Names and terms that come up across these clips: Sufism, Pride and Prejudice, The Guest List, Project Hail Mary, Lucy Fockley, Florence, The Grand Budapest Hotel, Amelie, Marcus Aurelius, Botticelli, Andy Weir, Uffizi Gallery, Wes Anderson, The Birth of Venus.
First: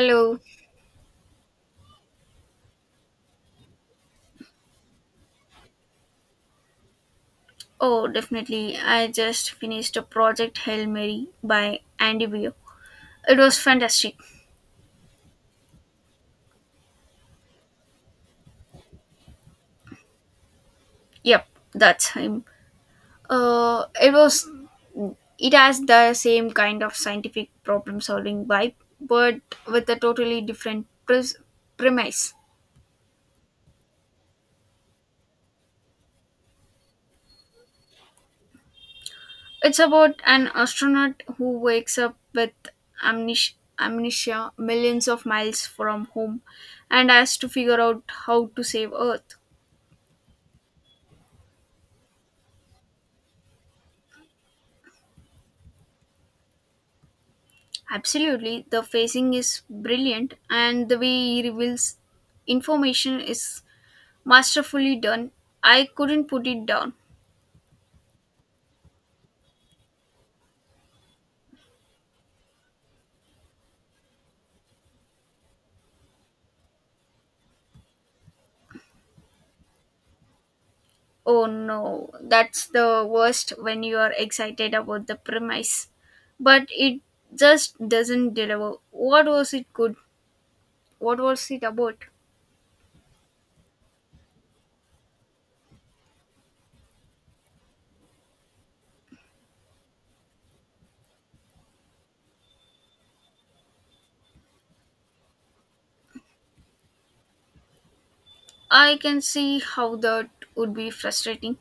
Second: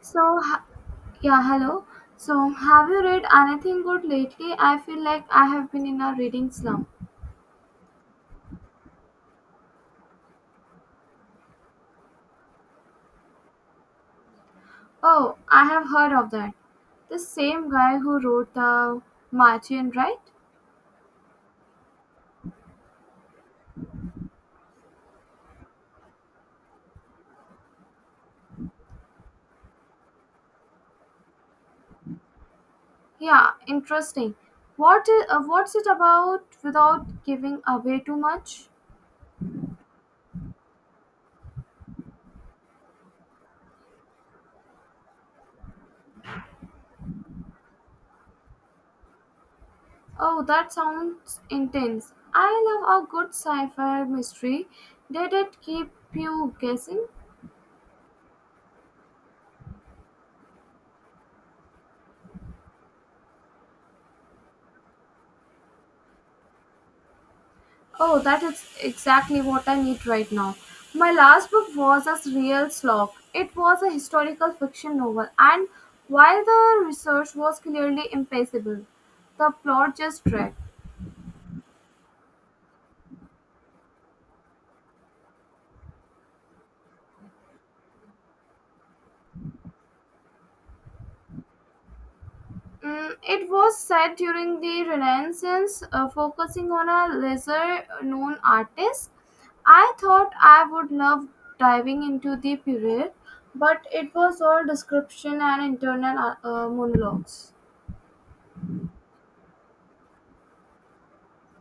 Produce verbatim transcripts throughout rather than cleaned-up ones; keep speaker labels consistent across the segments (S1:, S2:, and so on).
S1: So, ha- yeah, hello. So, have you read anything good lately? I feel like I have been in a reading slump.
S2: Oh, definitely. I just finished a project Hail Mary by Andy Weir. It was fantastic.
S1: Oh, I have heard of that. The same guy who wrote the Martian, right?
S2: Yep, that's him. Uh, it was. It has the same kind of scientific problem solving vibe, but with a totally different pres- premise.
S1: Yeah, interesting. What is, uh, what's it about without giving away too much?
S2: It's about an astronaut who wakes up with amnesia, amnesia millions of miles from home and has to figure out how to save Earth.
S1: Oh, that sounds intense. I love a good sci-fi mystery. Did it keep you guessing?
S2: Absolutely, the facing is brilliant, and the way he reveals information is masterfully done. I couldn't put it down.
S1: Oh, that is exactly what I need right now. My last book was a real slog. It was a historical fiction novel, and while the research was clearly impeccable, the plot just dragged.
S2: Oh no, that's the worst when you are excited about the premise, but it just doesn't deliver. What was it good? What was it about?
S1: Mm, it was set during the Renaissance, uh, focusing on a lesser known artist. I thought I would love diving into the period, but it was all description and internal uh, uh, monologues.
S2: I can see how that would be frustrating.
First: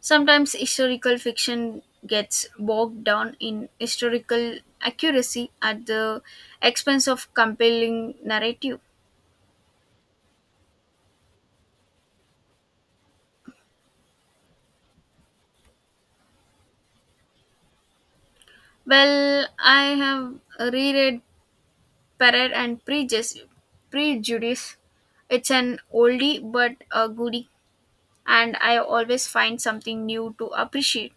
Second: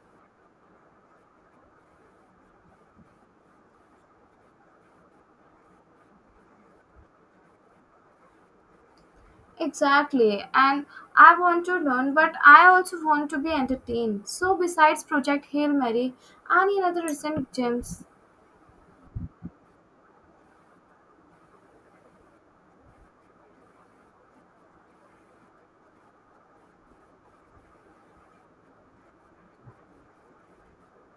S2: Sometimes historical fiction gets bogged down in historical accuracy at the expense of compelling narrative.
S1: Exactly. And I want to learn, but I also want to be entertained. So, besides Project Hail Mary, any other recent gems?
S2: Well, I have reread Pride and Prejudice. Prejudice. It's an oldie but a goodie, and I always find something new to appreciate.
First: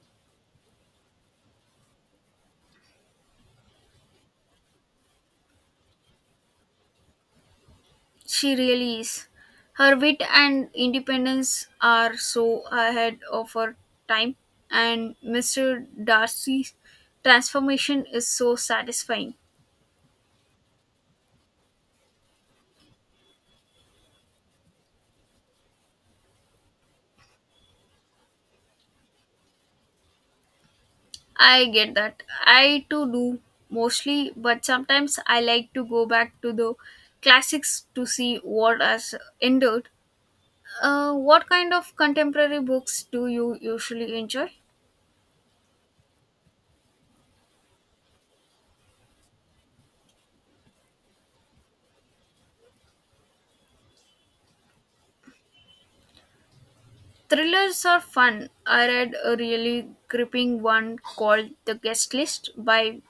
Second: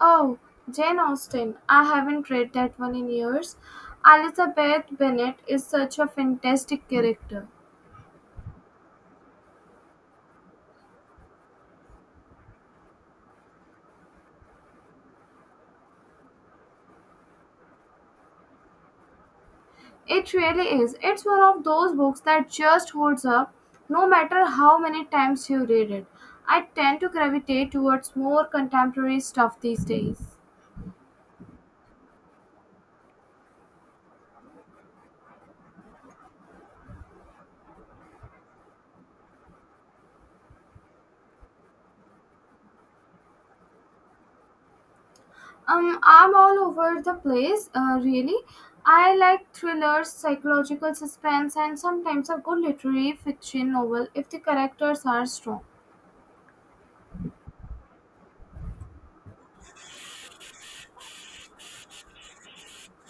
S1: Oh, Jane Austen. I haven't read that one in years. Elizabeth Bennet is such a fantastic character.
S2: She really is. Her wit and independence are so ahead of her time, and Mister Darcy's transformation is so satisfying.
S1: It really is. It's one of those books that just holds up no matter how many times you read it. I tend to gravitate towards more contemporary stuff these days.
S2: I get that. I too do mostly, but sometimes I like to go back to the classics to see what has endured. Uh, what kind of contemporary books do you usually enjoy?
S1: Um, I'm all over the place, uh, really. I like thrillers, psychological suspense, and sometimes a good literary fiction novel if the characters are strong.
S2: Thrillers are fun. I read a really gripping one called The Guest List by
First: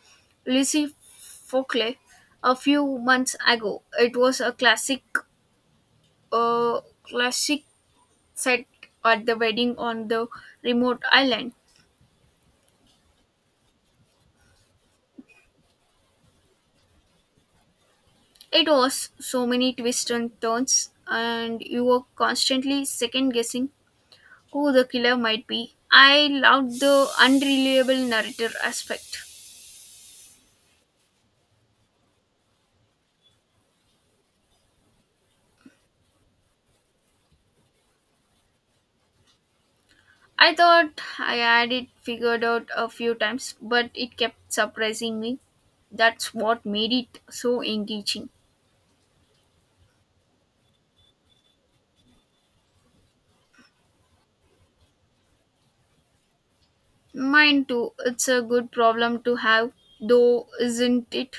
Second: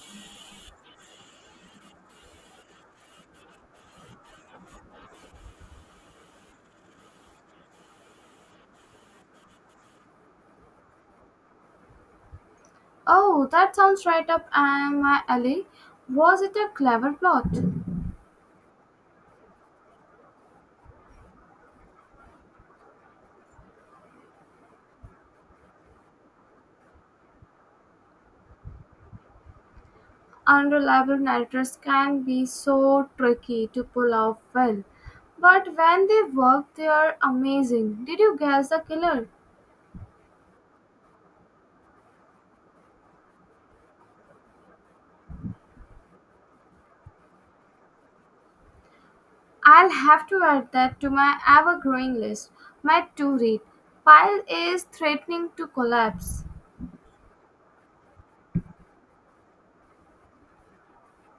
S2: Lucy Fockley a few months ago. It was a classic uh, classic set at the wedding on the remote island.
S1: Oh, that sounds right up um, my alley. Was it a clever plot?
S2: It was so many twists and turns and you were constantly second guessing who the killer might be. I loved the unreliable narrator aspect.
S1: Unreliable narrators can be so tricky to pull off well, but when they work, they are amazing. Did you guess the killer?
S2: I thought I had it figured out a few times, but it kept surprising me. That's what made it so engaging.
S1: I'll have to add that to my ever growing list. My to read pile is threatening to collapse.
S2: Mine too, it's a good problem to have, though, isn't it?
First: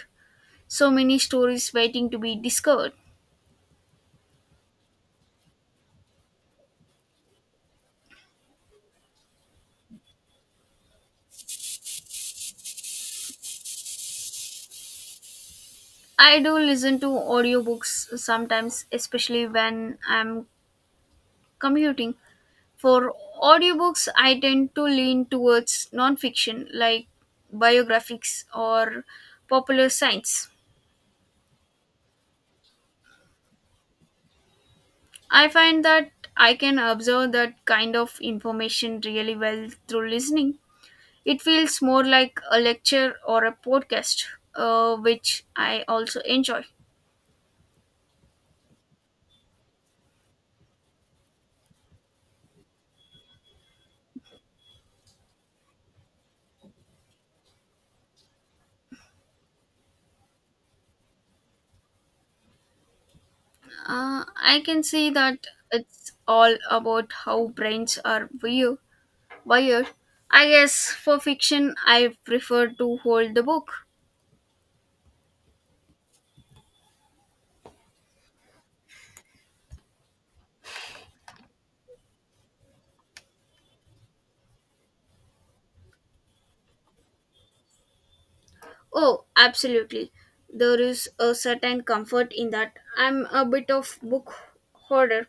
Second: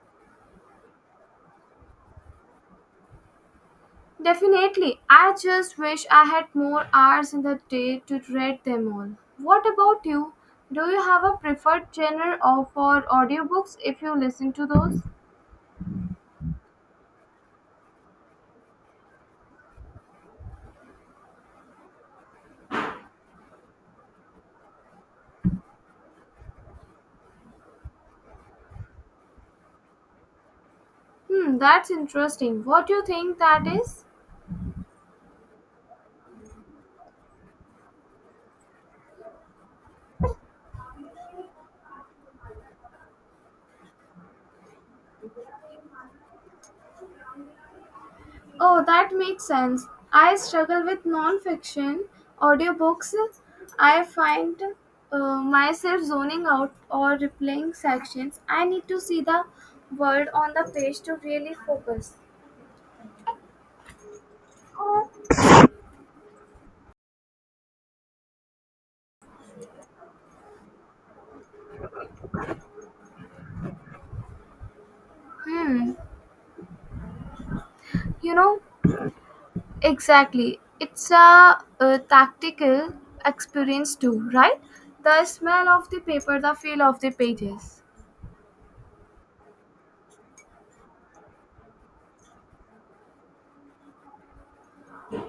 S2: So many stories waiting to be discovered.
S1: Definitely, I just wish I had more hours in the day to read them all. What about you? Do you have a preferred genre or for audiobooks if you listen to those?
S2: I do listen to audiobooks sometimes, especially when I'm commuting. For audiobooks, I tend to lean towards nonfiction, like biographies or popular science.
S1: Hmm, that's interesting. What do you think that is?
S2: I find that I can observe that kind of information really well through listening. It feels more like a lecture or a podcast, uh, which I also enjoy.
S1: Oh, that makes sense. I struggle with non-fiction audiobooks. I find uh, myself zoning out or replaying sections. I need to see the word on the page to really focus.
S2: Uh, I can see that it's all about how brains are view- wired. I guess for fiction, I prefer to hold the book.
S1: Hmm. You know, exactly. It's a, a tactical experience too, right? The smell of the paper, the feel of the pages.
S2: Oh, absolutely. There is a certain comfort in that. I'm a bit of book hoarder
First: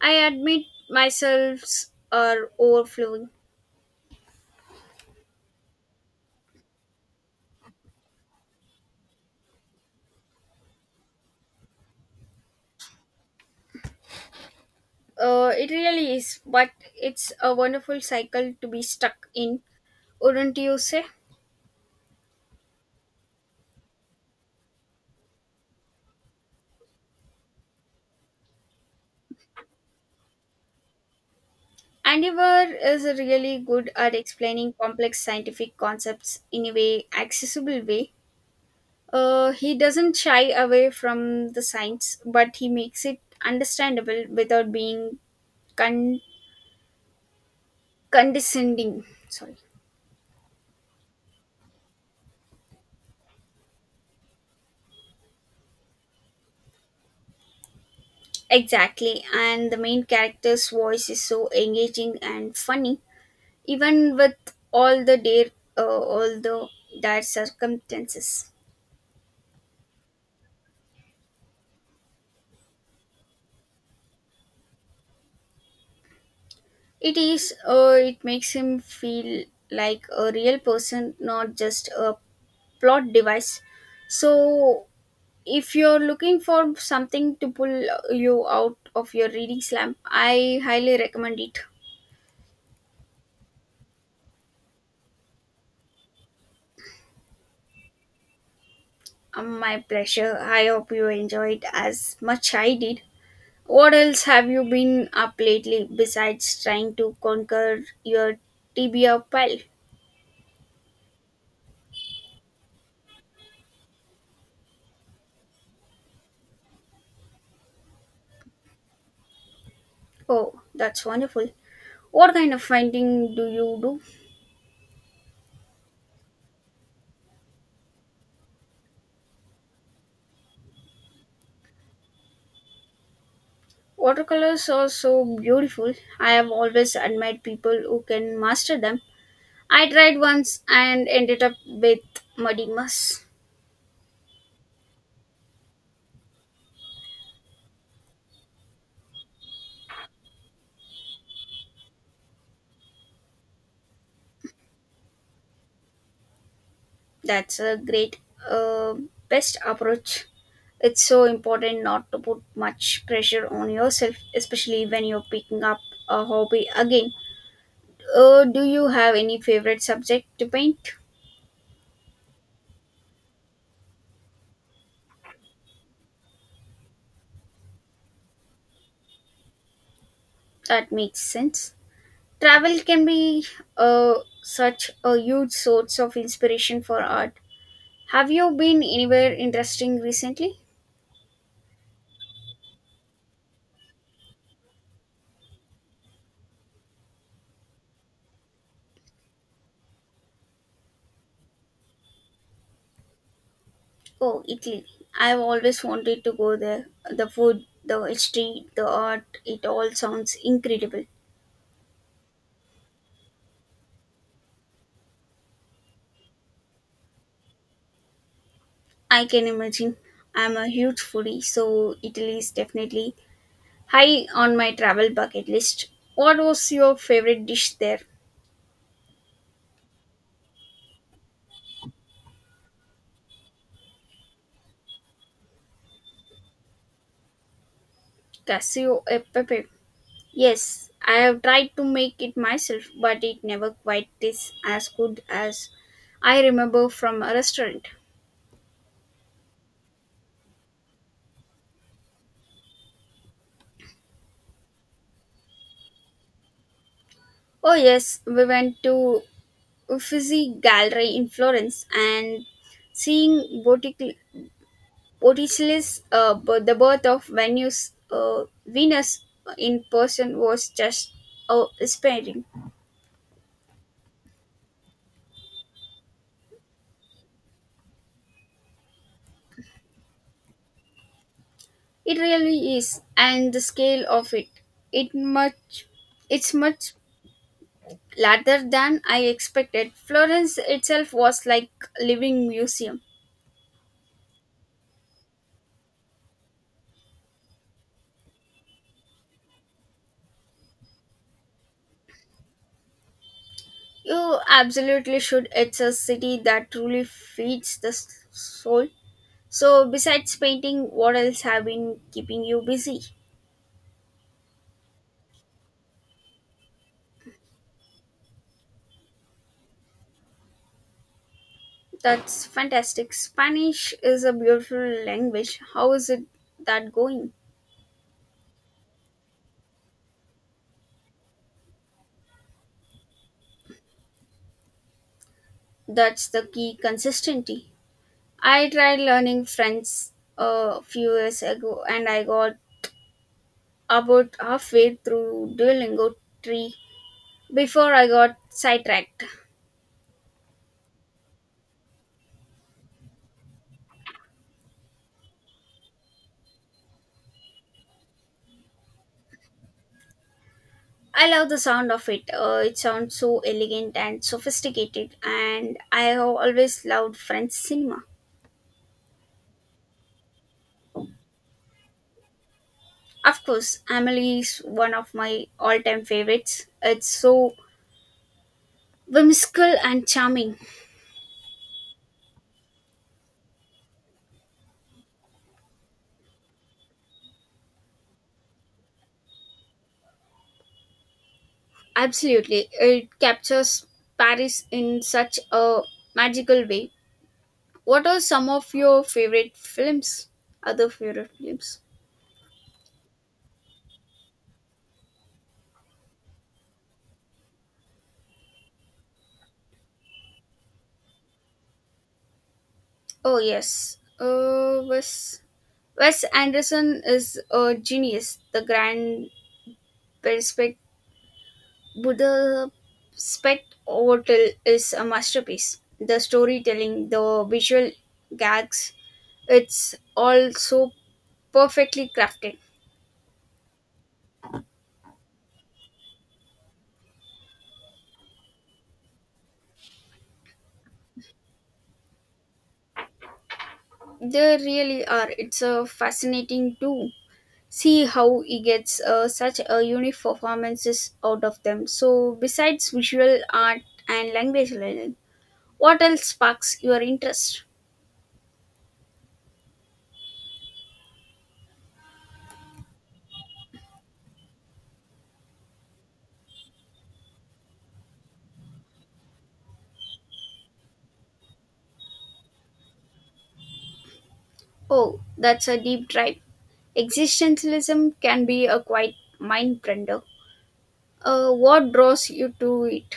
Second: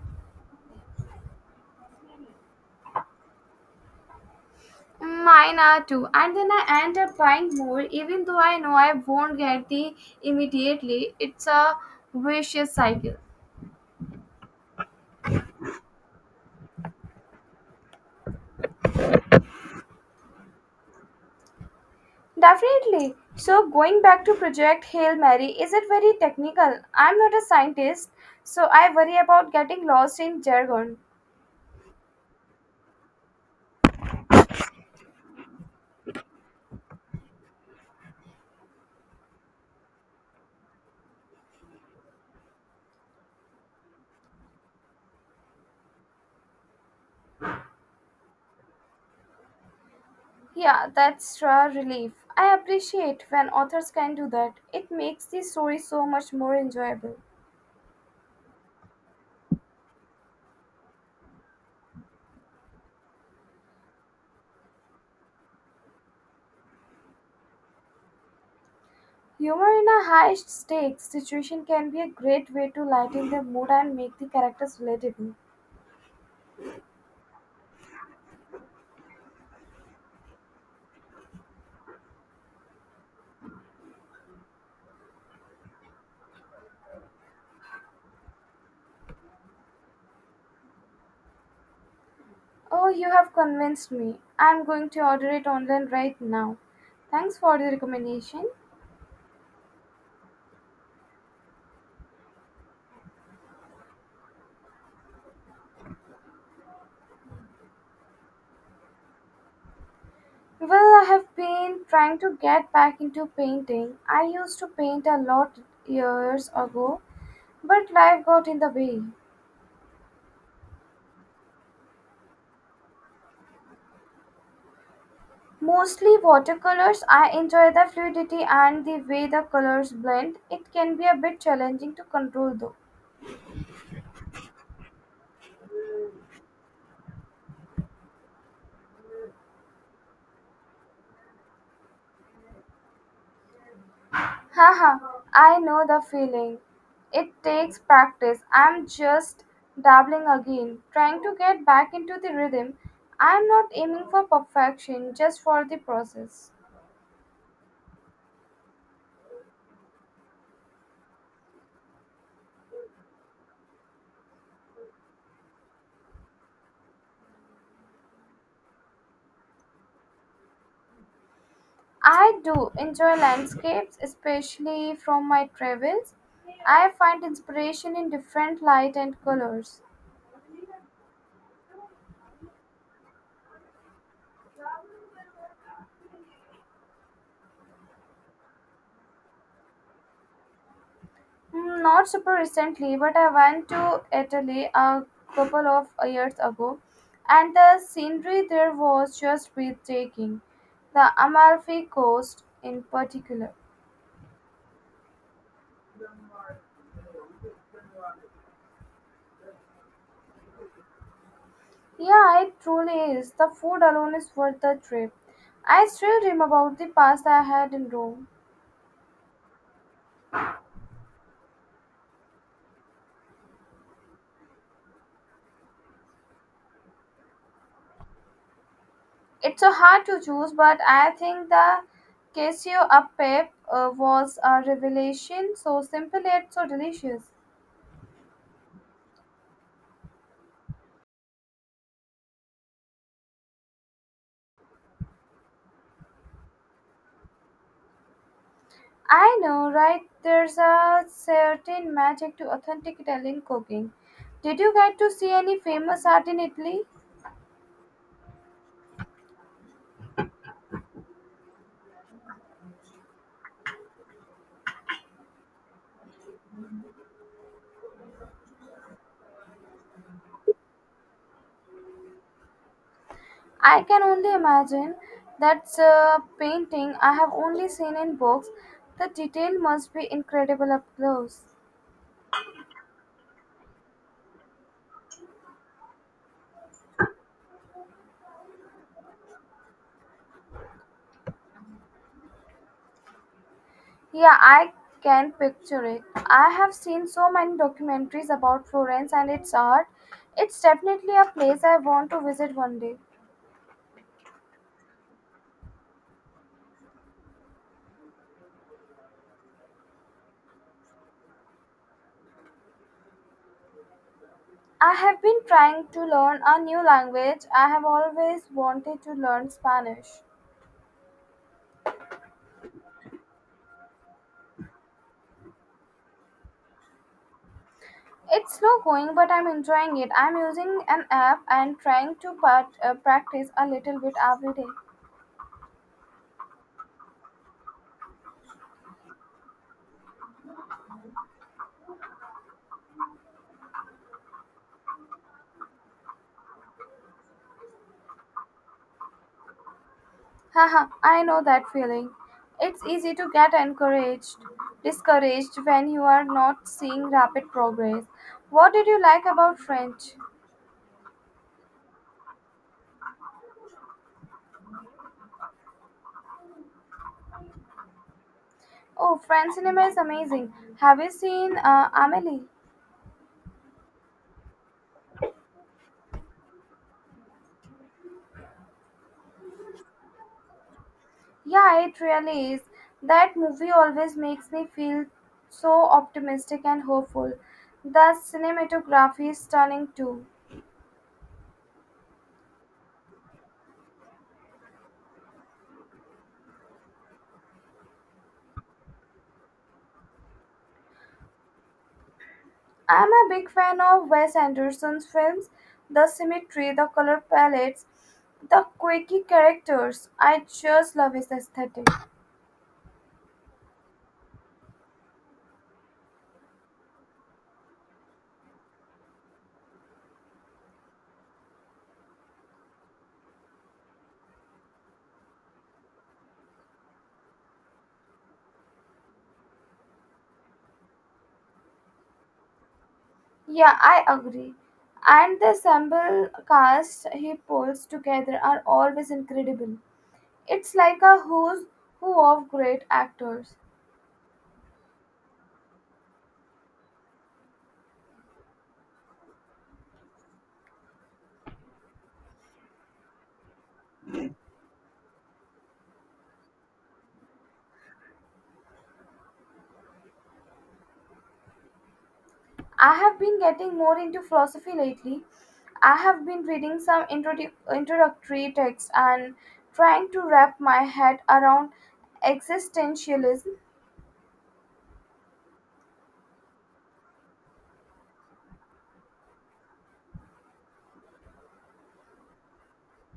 S2: I admit myselves are overflowing.
S1: Mine are too, and then I end up buying more, even though I know I won't get the immediately. It's a vicious cycle.
S2: Uh, it really is, but it's a wonderful cycle to be stuck in, wouldn't you say?
S1: Definitely. So, going back to Project Hail Mary, is it very technical? I'm not a scientist, so I worry about getting lost in jargon.
S2: Andivar is really good at explaining complex scientific concepts in a way accessible way. Uh, he doesn't shy away from the science, but he makes it understandable without being con- condescending. Sorry.
S1: Yeah, that's a relief. I appreciate when authors can do that. It makes the story so much more enjoyable.
S2: Exactly, and the main character's voice is so engaging and funny even with all the dare uh, all the dire circumstances.
S1: Humor in a high stakes situation can be a great way to lighten the mood and make the characters relatable.
S2: It is uh, it makes him feel like a real person, not just a plot device. So if you're looking for something to pull you out of your reading slump, I highly recommend it.
S1: Oh, you have convinced me. I'm going to order it online right now. Thanks for the recommendation.
S2: Um, my pleasure. I hope you enjoyed as much I did. What else have you been up lately, besides trying to conquer your tibia pile?
S1: Well, I have been trying to get back into painting. I used to paint a lot years ago, but life got in the way.
S2: Oh, that's wonderful. What kind of painting do you do?
S1: Mostly watercolors, I enjoy the fluidity and the way the colors blend. It can be a bit challenging to control though.
S2: Watercolors are so beautiful. I have always admired people who can master them. I tried once and ended up with muddy mess.
S1: Haha, I know the feeling. It takes practice. I'm just dabbling again, trying to get back into the rhythm. I'm not aiming for perfection, just for the process.
S2: That's a great, uh, best approach. It's so important not to put much pressure on yourself, especially when you're picking up a hobby again. Uh, do you have any favorite subject to paint?
S1: I do enjoy landscapes, especially from my travels. I find inspiration in different light and colors.
S2: That makes sense. Travel can be uh, such a huge source of inspiration for art. Have you been anywhere interesting recently?
S1: Mm, not super recently, but I went to Italy a couple of years ago, and the scenery there was just breathtaking. The Amalfi Coast, in particular.
S2: Oh, Italy. I've always wanted to go there. The food, the history, the art, it all sounds incredible.
S1: Yeah, it truly is. The food alone is worth the trip. I still dream about the pasta I had in Rome.
S2: I can imagine. I'm a huge foodie, so Italy is definitely high on my travel bucket list. What was your favorite dish there?
S1: It's so hard to choose, but I think the queso a pepe uh, was a revelation. So simple yet so delicious.
S2: Cassio e pepe. Yes, I have tried to make it myself, but it never quite tastes as good as I remember from a restaurant.
S1: I know, right? There's a certain magic to authentic Italian cooking. Did you get to see any famous art in Italy?
S2: Oh yes, we went to Uffizi Gallery in Florence and seeing Bottic- Botticelli's uh, b- The Birth of Venus, uh, Venus in person was just uh, inspiring.
S1: I can only imagine. That's a painting I have only seen in books. The detail must be incredible up close.
S2: It really is, and the scale of it, it much, it's much later than I expected. Florence itself was like living museum.
S1: I curate. I have seen so many documentaries about Florence and its art. It's definitely a place I want to one day.
S2: You absolutely should. It's a city that truly feeds the s- soul. So besides painting, what else have been keeping you busy?
S1: I have been trying to learn a new language. I have always wanted to learn Spanish.
S2: That's fantastic. Spanish is a beautiful language. How is it that going?
S1: It's slow going, but I'm enjoying it. I'm using an app and trying to part, uh, practice a little bit every day.
S2: That's the key consistency. I tried learning French a few years ago and I got about halfway through Duolingo three before I got sidetracked.
S1: Haha, I know that feeling. It's easy to get encouraged, discouraged when you are not seeing rapid progress. What did you like about French?
S2: I love the sound of it. Uh, it sounds so elegant and sophisticated, and I have always loved French cinema.
S1: Oh, French cinema is amazing. Have you seen uh, Amelie?
S2: Of course, Amelie is one of my all time favorites. It's so whimsical and charming.
S1: Yeah, it really is. That movie always makes me feel so optimistic and hopeful. The cinematography is stunning too.
S2: Absolutely, it captures Paris in such a magical way. What are some of your favorite films? Other favorite films?
S1: I'm a big fan of Wes Anderson's films. The symmetry, the color palettes, the quirky characters. I just love his aesthetic.
S2: Oh, yes. Uh, was Wes Anderson is a genius. The Grand Perspect Budapest Hotel is a masterpiece. The storytelling, the visual gags, it's all so perfectly crafted.
S1: Yeah, I agree. And the ensemble cast he pulls together are always incredible. It's like a who's who of great actors.
S2: They really are. It's a fascinating to see how he gets uh, such a unique performances out of them. So, besides visual art and language learning, what else sparks your interest?
S1: I have been getting more into philosophy lately. I have been reading some introdu- introductory texts and trying to wrap my head around existentialism.
S2: Oh, that's a deep drive. Existentialism can be a quite mind bender. Uh, what draws you to it?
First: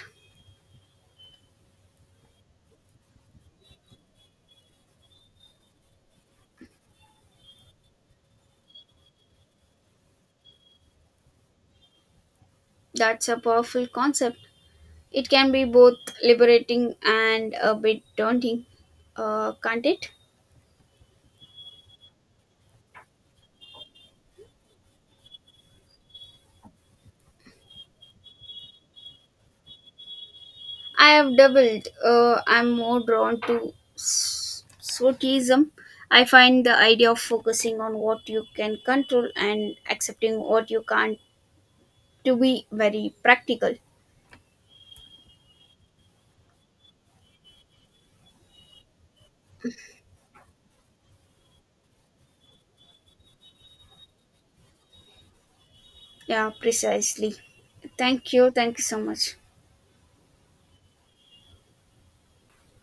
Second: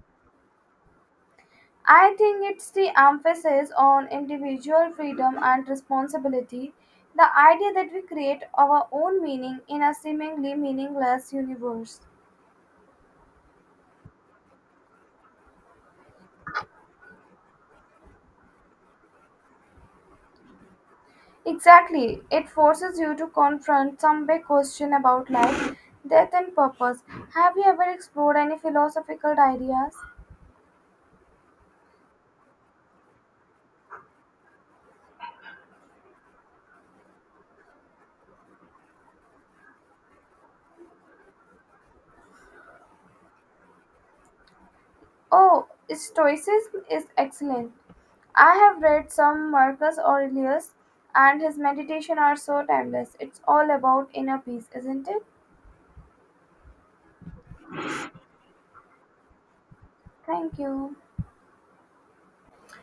S1: I think it's the emphasis on individual freedom and responsibility, the idea that we create our own meaning in a seemingly meaningless universe.
S2: That's a powerful concept. It can be both liberating and a bit daunting, uh, can't it?
S1: Exactly. It forces you to confront some big question about life, death, and purpose. Have you ever explored any philosophical ideas?
S2: I have doubled. Uh, I'm more drawn to s- Sufism. I find the idea of focusing on what you can control and accepting what you can't to be very practical.
S1: Oh, Stoicism is excellent. I have read some Marcus Aurelius, and his meditation are so timeless. It's all about inner peace, isn't it?
S2: Yeah, precisely. Thank you. Thank you so much.
S1: Thank you.